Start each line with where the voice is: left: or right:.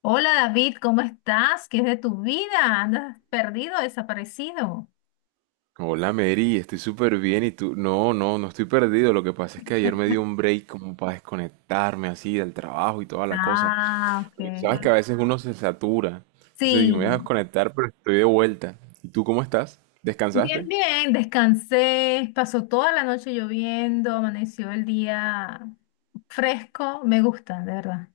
left: Hola David, ¿cómo estás? ¿Qué es de tu vida? ¿Andas perdido, desaparecido?
right: Hola Mary, estoy súper bien y tú, no, no, no estoy perdido. Lo que pasa es que ayer me dio un break como para desconectarme así del trabajo y toda la cosa.
left: Ah,
right: Porque sabes que
left: ok.
right: a veces uno se satura. Entonces dije, me voy a
left: Sí,
right: desconectar, pero estoy de vuelta. ¿Y tú cómo estás?
left: bien,
right: ¿Descansaste?
left: bien, descansé, pasó toda la noche lloviendo, amaneció el día fresco, me gusta, de verdad.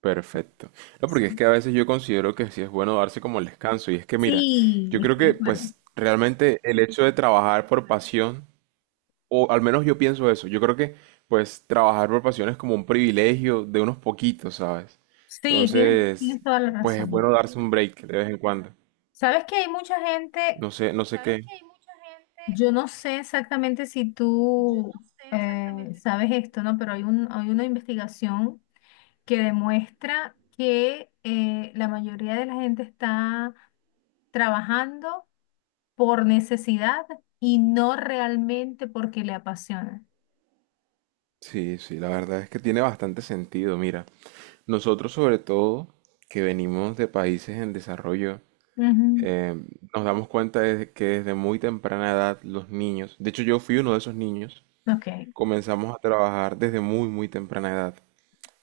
right: Perfecto. No, porque es
left: Sí,
right: que a veces yo considero que sí es bueno darse como el descanso. Y es que mira,
left: sí,
right: yo creo
left: estoy de
right: que
left: acuerdo.
right: pues realmente el hecho de trabajar por pasión. O al menos yo pienso eso. Yo creo que, pues, trabajar por pasión es como un privilegio de unos poquitos, ¿sabes?
left: Sí, tienes,
right: Entonces,
left: tienes toda la
right: pues es bueno
left: razón.
right: darse un break de vez en cuando.
left: Sabes que hay mucha gente,
right: No sé, no sé qué.
left: yo no sé exactamente si tú eh, sabes esto, ¿no? Pero hay una investigación que demuestra que la mayoría de la gente está trabajando por necesidad y no realmente porque le apasiona.
right: Sí, sí, la verdad es que tiene bastante sentido. Mira, nosotros sobre todo que venimos de países en desarrollo,
left: Ujú.
right: eh, nos damos cuenta de que desde muy temprana edad los niños, de hecho yo fui uno de esos niños,
left: Ok,
right: comenzamos a trabajar desde muy, muy temprana edad.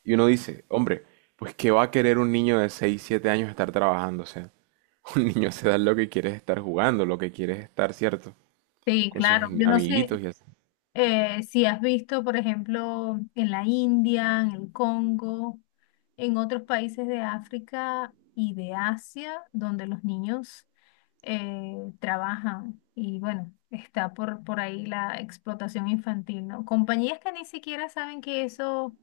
right: Y uno dice, hombre, pues ¿qué va a querer un niño de 6 7 años estar trabajando? O sea, un niño se da lo que quiere es estar jugando, lo que quiere es estar, ¿cierto?
left: sí,
right: Con sus
left: claro. Yo no sé,
right: amiguitos y así.
left: si has visto, por ejemplo, en la India, en el Congo, en otros países de África y de Asia, donde los niños trabajan. Y bueno, está por ahí la explotación infantil, ¿no? Compañías que ni siquiera saben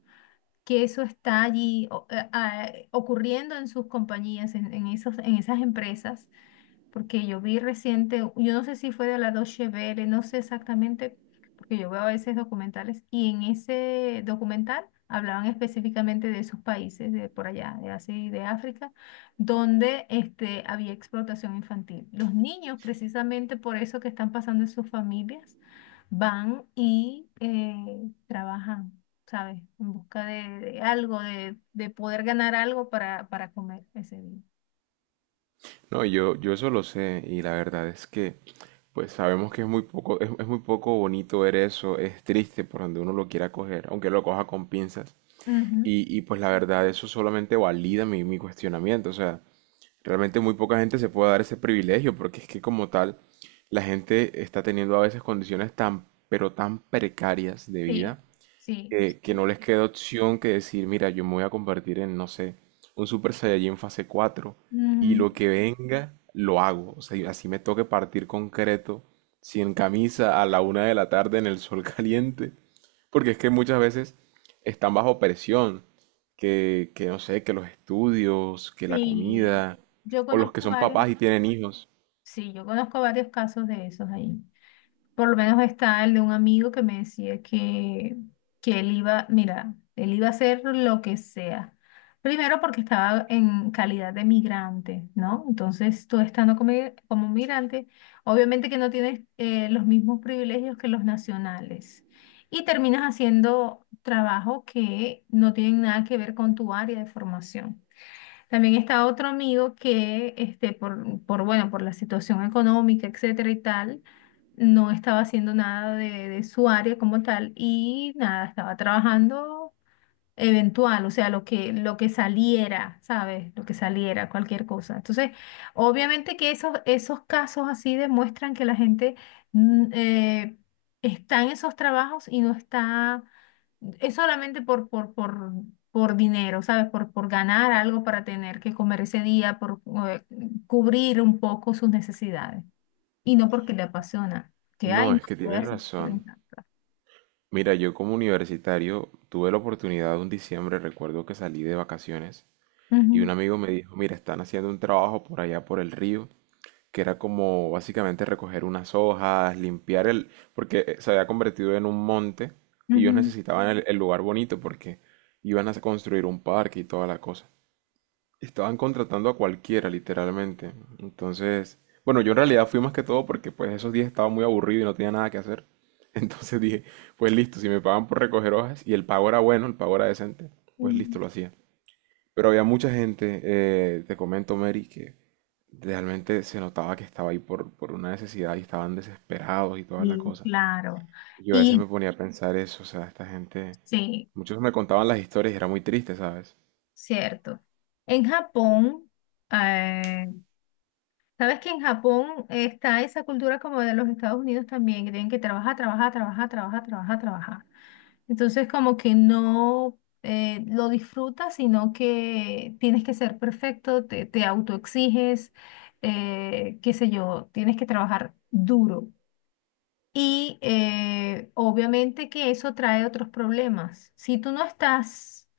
left: que eso está allí ocurriendo en sus compañías, en esos, en esas empresas, porque yo vi reciente, yo no sé si fue de la Deutsche Welle, no sé exactamente, porque yo veo a veces documentales y en ese documental hablaban específicamente de esos países de por allá, de Asia y de África, donde este, había explotación infantil. Los niños, precisamente por eso que están pasando en sus familias, van y trabajan. ¿Sabes? En busca de algo, de poder ganar algo para comer ese día.
right: No, yo eso lo sé y la verdad es que, pues sabemos que es muy poco, es muy poco bonito ver eso, es triste por donde uno lo quiera coger, aunque lo coja con pinzas.
left: Ujú,
right: Y pues la verdad, eso solamente valida mi cuestionamiento. O sea, realmente muy poca gente se puede dar ese privilegio porque es que como tal la gente está teniendo a veces condiciones tan, pero tan precarias de
left: sí,
right: vida
left: sí.
right: que no les queda opción que decir, mira, yo me voy a convertir en, no sé, un Super Saiyajin fase 4 y
left: Mm,
right: lo que venga, lo hago. O sea, y así me toque partir concreto, sin camisa, a la 1 de la tarde en el sol caliente. Porque es que muchas veces están bajo presión, que no sé, que los estudios, que la
left: sí,
right: comida,
left: yo
right: o los que
left: conozco
right: son
left: varios,
right: papás y tienen hijos.
left: sí, yo conozco varios casos de esos ahí. Por lo menos está el de un amigo que me decía que él iba, mira, él iba a hacer lo que sea. Primero porque estaba en calidad de migrante, ¿no? Entonces tú estando como migrante, obviamente que no tienes los mismos privilegios que los nacionales. Y terminas haciendo trabajo que no tienen nada que ver con tu área de formación. También está otro amigo que, este, bueno, por la situación económica, etcétera y tal, no estaba haciendo nada de su área como tal, y nada, estaba trabajando eventual, o sea, lo que saliera, ¿sabes? Lo que saliera, cualquier cosa. Entonces, obviamente que esos casos así demuestran que la gente mm, eh, está en esos trabajos y no está, es solamente por dinero, ¿sabes? Por por ganar algo para tener que comer ese día, por eh, cubrir un poco sus necesidades y no porque le apasiona. Que,
right: No,
left: ay, no,
right: es que
left: voy a
right: tienes
left: Hacer por
right: razón.
left: esta.
right: Mira, yo como universitario tuve la oportunidad un diciembre, recuerdo que salí de vacaciones y
left: Ujú,
right: un amigo me dijo, mira, están haciendo un trabajo por allá por el río, que era como básicamente recoger unas hojas, limpiar el, porque se había convertido en un monte y ellos
left: ujú,
right: necesitaban el lugar bonito porque iban a construir un parque y toda la cosa. Estaban contratando a cualquiera, literalmente. Entonces, bueno, yo en realidad fui más que todo porque pues esos días estaba muy aburrido y no tenía nada que hacer. Entonces dije, pues listo, si me pagan por recoger hojas y el pago era bueno, el pago era decente, pues
left: ujú.
right: listo, lo hacía. Pero había mucha gente, te comento, Mary, que realmente se notaba que estaba ahí por una necesidad y estaban desesperados y toda la
left: Y
right: cosa.
left: claro.
right: Yo a veces
left: Y
right: me ponía a pensar eso, o sea, esta gente,
left: sí,
right: muchos me contaban las historias y era muy triste, ¿sabes?
left: cierto. En Japón, eh, ¿sabes que en Japón está esa cultura como de los Estados Unidos también, que tienen que trabajar, trabajar, trabajar, trabajar, trabajar, trabajar? Entonces como que no lo disfrutas, sino que tienes que ser perfecto, te autoexiges, qué sé yo, tienes que trabajar duro. Y obviamente que eso trae otros problemas. Si tú no estás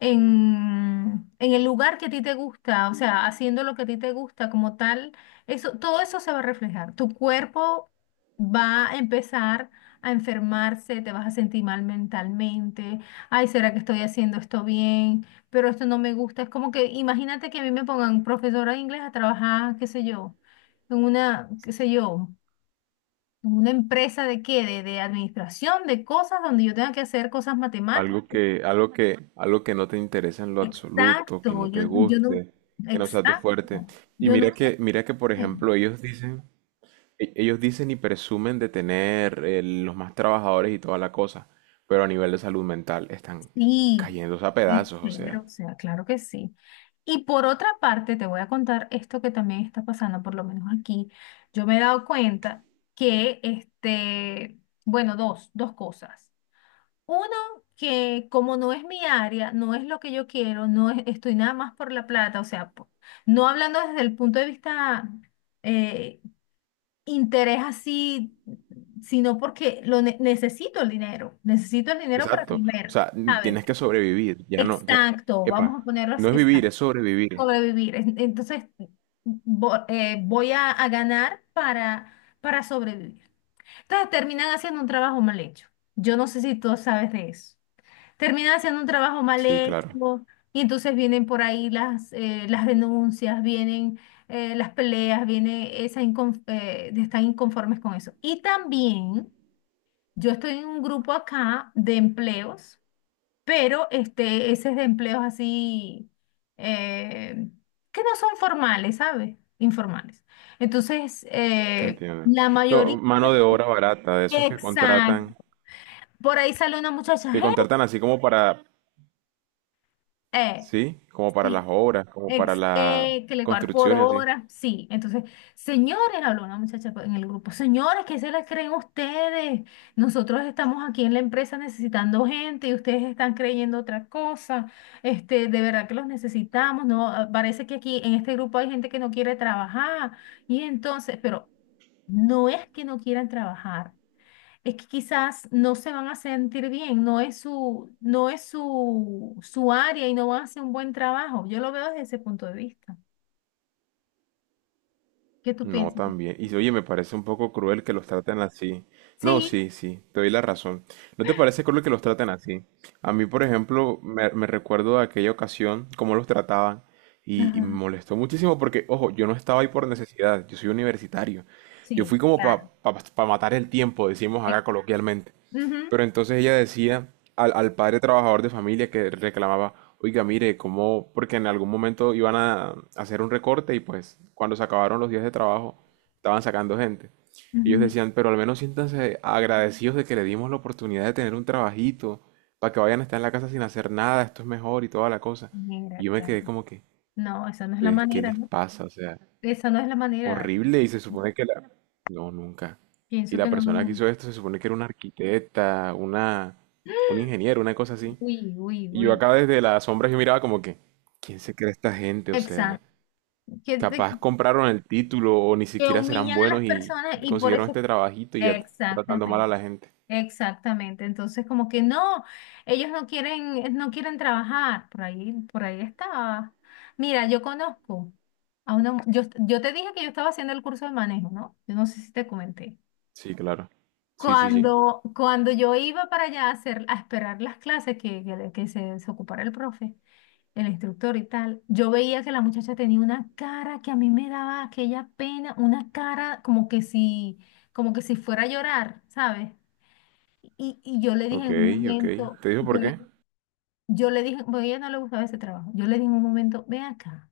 left: en el lugar que a ti te gusta, o sea, haciendo lo que a ti te gusta como tal, eso, todo eso se va a reflejar. Tu cuerpo va a empezar a enfermarse, te vas a sentir mal mentalmente, ay, ¿será que estoy haciendo esto bien? Pero esto no me gusta. Es como que, imagínate que a mí me pongan profesora de inglés a trabajar, qué sé yo, en una, qué sé yo, en una empresa de qué, de administración, de cosas donde yo tenga que hacer cosas matemáticas.
right: Algo que no te interesa en lo absoluto, que
left: Exacto,
right: no te
left: yo no,
right: guste, que no sea tu fuerte.
left: exacto,
right: Y
left: yo
right: mira
left: nunca,
right: que, mira que, por ejemplo, ellos dicen, ellos dicen y presumen de tener los más trabajadores y toda la cosa, pero a nivel de salud mental están
left: sí,
right: cayéndose a
left: es
right: pedazos, o sea,
left: cero, o sea, claro que sí. Y por otra parte, te voy a contar esto que también está pasando, por lo menos aquí, yo me he dado cuenta que, este, bueno, dos cosas. Uno, que como no es mi área, no es lo que yo quiero, estoy nada más por la plata, o sea, no hablando desde el punto de vista eh, interés así, sino porque necesito el dinero para
right: exacto. O
left: comer,
right: sea,
left: ¿sabes?
right: tienes que sobrevivir, ya no, ya,
left: Exacto, vamos a
right: epa,
left: ponerlo
right: no
left: así,
right: es vivir,
left: exacto,
right: es sobrevivir.
left: sobrevivir. Entonces, voy a ganar para sobrevivir. Entonces, terminan haciendo un trabajo mal hecho. Yo no sé si tú sabes de eso, termina haciendo un trabajo mal
right: Sí, claro,
left: hecho, y entonces vienen por ahí las denuncias, vienen las peleas, viene esa de estar inconformes con eso. Y también yo estoy en un grupo acá de empleos, pero este, ese es de empleos así eh, que no son formales, ¿sabes? Informales. Entonces,
right: te entiendo.
left: la
right: No,
left: mayoría,
right: mano de obra barata, de esos
left: exacto, por ahí sale una muchacha,
right: que
left: "Hey,
right: contratan así como para,
left: eh,
right: sí, como para las
left: sí,
right: obras, como para la
left: Que le cobrar por
right: construcción y así.
left: hora, sí. Entonces, señores, habló una muchacha en el grupo, señores, ¿qué se les creen ustedes? Nosotros estamos aquí en la empresa necesitando gente y ustedes están creyendo otra cosa. Este, de verdad que los necesitamos, ¿no? Ah, parece que aquí en este grupo hay gente que no quiere trabajar. Y entonces, pero no es que no quieran trabajar, es que quizás no se van a sentir bien, no es su su área, y no van a hacer un buen trabajo. Yo lo veo desde ese punto de vista. ¿Qué tú
right: No,
left: piensas?
right: también. Y oye, me parece un poco cruel que los traten así. No,
left: Sí,
right: sí, sí, te doy la razón. ¿No te parece cruel que los traten así? A mí, por ejemplo, me recuerdo de aquella ocasión, cómo los trataban, y me
left: ajá,
right: molestó muchísimo porque, ojo, yo no estaba ahí por necesidad, yo soy universitario. Yo
left: sí,
right: fui como para
left: claro.
right: matar el tiempo, decimos
left: Eh,
right: acá coloquialmente.
left: ujú,
right: Pero entonces ella decía al, al padre trabajador de familia que reclamaba, oiga, mire, cómo, porque en algún momento iban a hacer un recorte y pues cuando se acabaron los días de trabajo estaban sacando gente. Ellos
left: ujú.
right: decían, pero al menos siéntanse agradecidos de que le dimos la oportunidad de tener un trabajito, para que vayan a estar en la casa sin hacer nada, esto es mejor y toda la cosa.
left: Mira
right: Y yo me
left: acá.
right: quedé como que,
left: No, esa no es la
right: "¿Ustedes qué
left: manera,
right: les
left: ¿no?
right: pasa?". O sea,
left: Esa no es la manera.
right: horrible, y se supone que la... No, nunca. Y
left: Pienso que
right: la
left: no. No,
right: persona que
left: no.
right: hizo esto se supone que era una arquitecta, una, un ingeniero, una cosa así.
left: Uy, uy,
right: Y yo
left: uy.
right: acá desde las sombras yo miraba como que, ¿quién se cree esta gente? O sea,
left: Exacto. Que, te-
right: capaz compraron el título o ni
left: que
right: siquiera serán
left: humillan a
right: buenos
left: las
right: y
left: personas y por
right: consiguieron
left: eso.
right: este trabajito y ya tratando mal a
left: Exactamente.
right: la gente.
left: Exactamente, entonces como que no, ellos no quieren, no quieren trabajar, por ahí estaba. Mira, yo conozco a una, yo te dije que yo estaba haciendo el curso de manejo, ¿no? Yo no sé si te comenté.
right: Sí, claro. Sí, sí, sí.
left: Cuando yo iba para allá a hacer, a esperar las clases que se ocupara el profe, el instructor y tal, yo veía que la muchacha tenía una cara que a mí me daba aquella pena, una cara como que si fuera a llorar, ¿sabes? Y yo le dije en
right: Ok,
left: un
right: ok.
left: momento,
right: ¿Te dijo por qué?
left: yo le dije, bueno, a ella no le gustaba ese trabajo. Yo le dije en un momento, ven acá,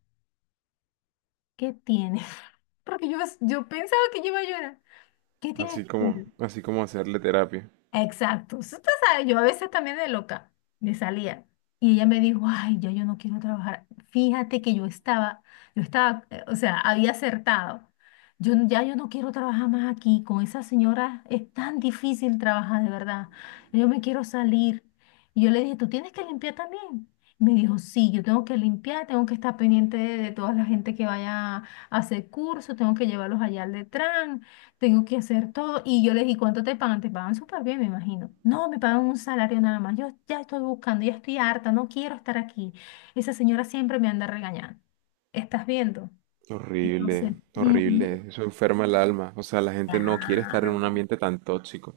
left: ¿qué tienes? Porque yo pensaba que yo iba a llorar. ¿Qué tienes tú?
right: Así como hacerle terapia.
left: Exacto. Tú sabes, yo a veces también de loca me salía. Y ella me dijo, ay, ya yo no quiero trabajar. Fíjate que yo estaba, o sea, había acertado. Ya yo no quiero trabajar más aquí. Con esa señora es tan difícil trabajar, de verdad. Yo me quiero salir. Y yo le dije, tú tienes que limpiar también. Me dijo, sí, yo tengo que limpiar, tengo que estar pendiente de toda la gente que vaya a hacer curso, tengo que llevarlos allá al Detran, tengo que hacer todo. Y yo les di, ¿cuánto te pagan? Te pagan súper bien, me imagino. No, me pagan un salario nada más. Yo ya estoy buscando, ya estoy harta, no quiero estar aquí. Esa señora siempre me anda regañando. ¿Estás viendo? Entonces,
right: Horrible,
left: ujú,
right: horrible, eso enferma el alma, o sea, la gente no quiere estar en un
left: claro,
right: ambiente tan tóxico.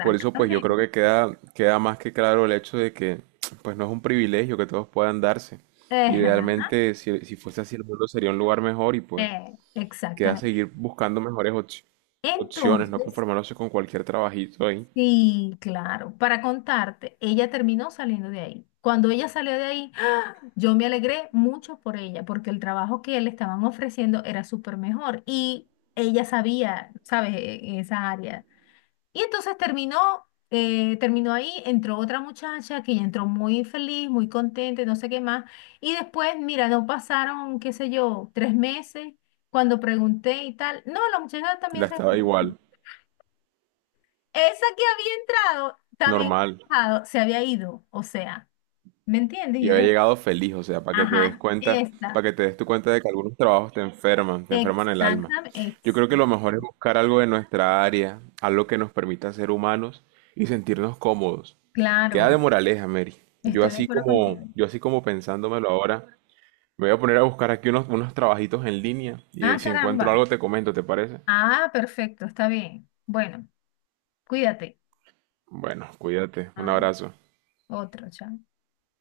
right: Por eso, pues yo creo que queda, queda más que claro el hecho de que, pues no es un privilegio que todos puedan darse.
left: Ajá,
right: Idealmente, si fuese así, el mundo sería un lugar mejor y pues queda
left: exactamente.
right: seguir buscando mejores opciones, no
left: Entonces,
right: conformarse con cualquier trabajito ahí.
left: sí, claro, para contarte, ella terminó saliendo de ahí. Cuando ella salió de ahí, yo me alegré mucho por ella, porque el trabajo que le estaban ofreciendo era súper mejor y ella sabía, ¿sabes?, en esa área. Y entonces terminó, terminó ahí, entró otra muchacha que ya entró muy feliz, muy contenta, y no sé qué más. Y después, mira, no pasaron, qué sé yo, tres meses cuando pregunté y tal. No, la muchacha
right: La
left: también se
right: estaba
left: fue.
right: igual,
left: Esa que había entrado, también
right: normal.
left: había entrado, se había ido, o sea, ¿me entiendes?
right: Y
left: Yo
right: había
left: dije,
right: llegado feliz, o sea, para que te des
left: ajá,
right: cuenta,
left: esta.
right: para que te des tu cuenta de que algunos trabajos te enferman el alma.
left: Exactamente,
right: Yo creo que lo mejor es buscar algo de nuestra área, algo que nos permita ser humanos y sentirnos cómodos. Queda de
left: claro,
right: moraleja, Mary.
left: estoy de acuerdo contigo.
right: Yo así como pensándomelo ahora, me voy a poner a buscar aquí unos, unos trabajitos en línea y
left: Ah,
right: si encuentro
left: caramba.
right: algo te comento, ¿te parece?
left: Ah, perfecto, está bien. Bueno, cuídate.
right: Bueno, cuídate, un
left: Ah,
right: abrazo.
left: otro, chao.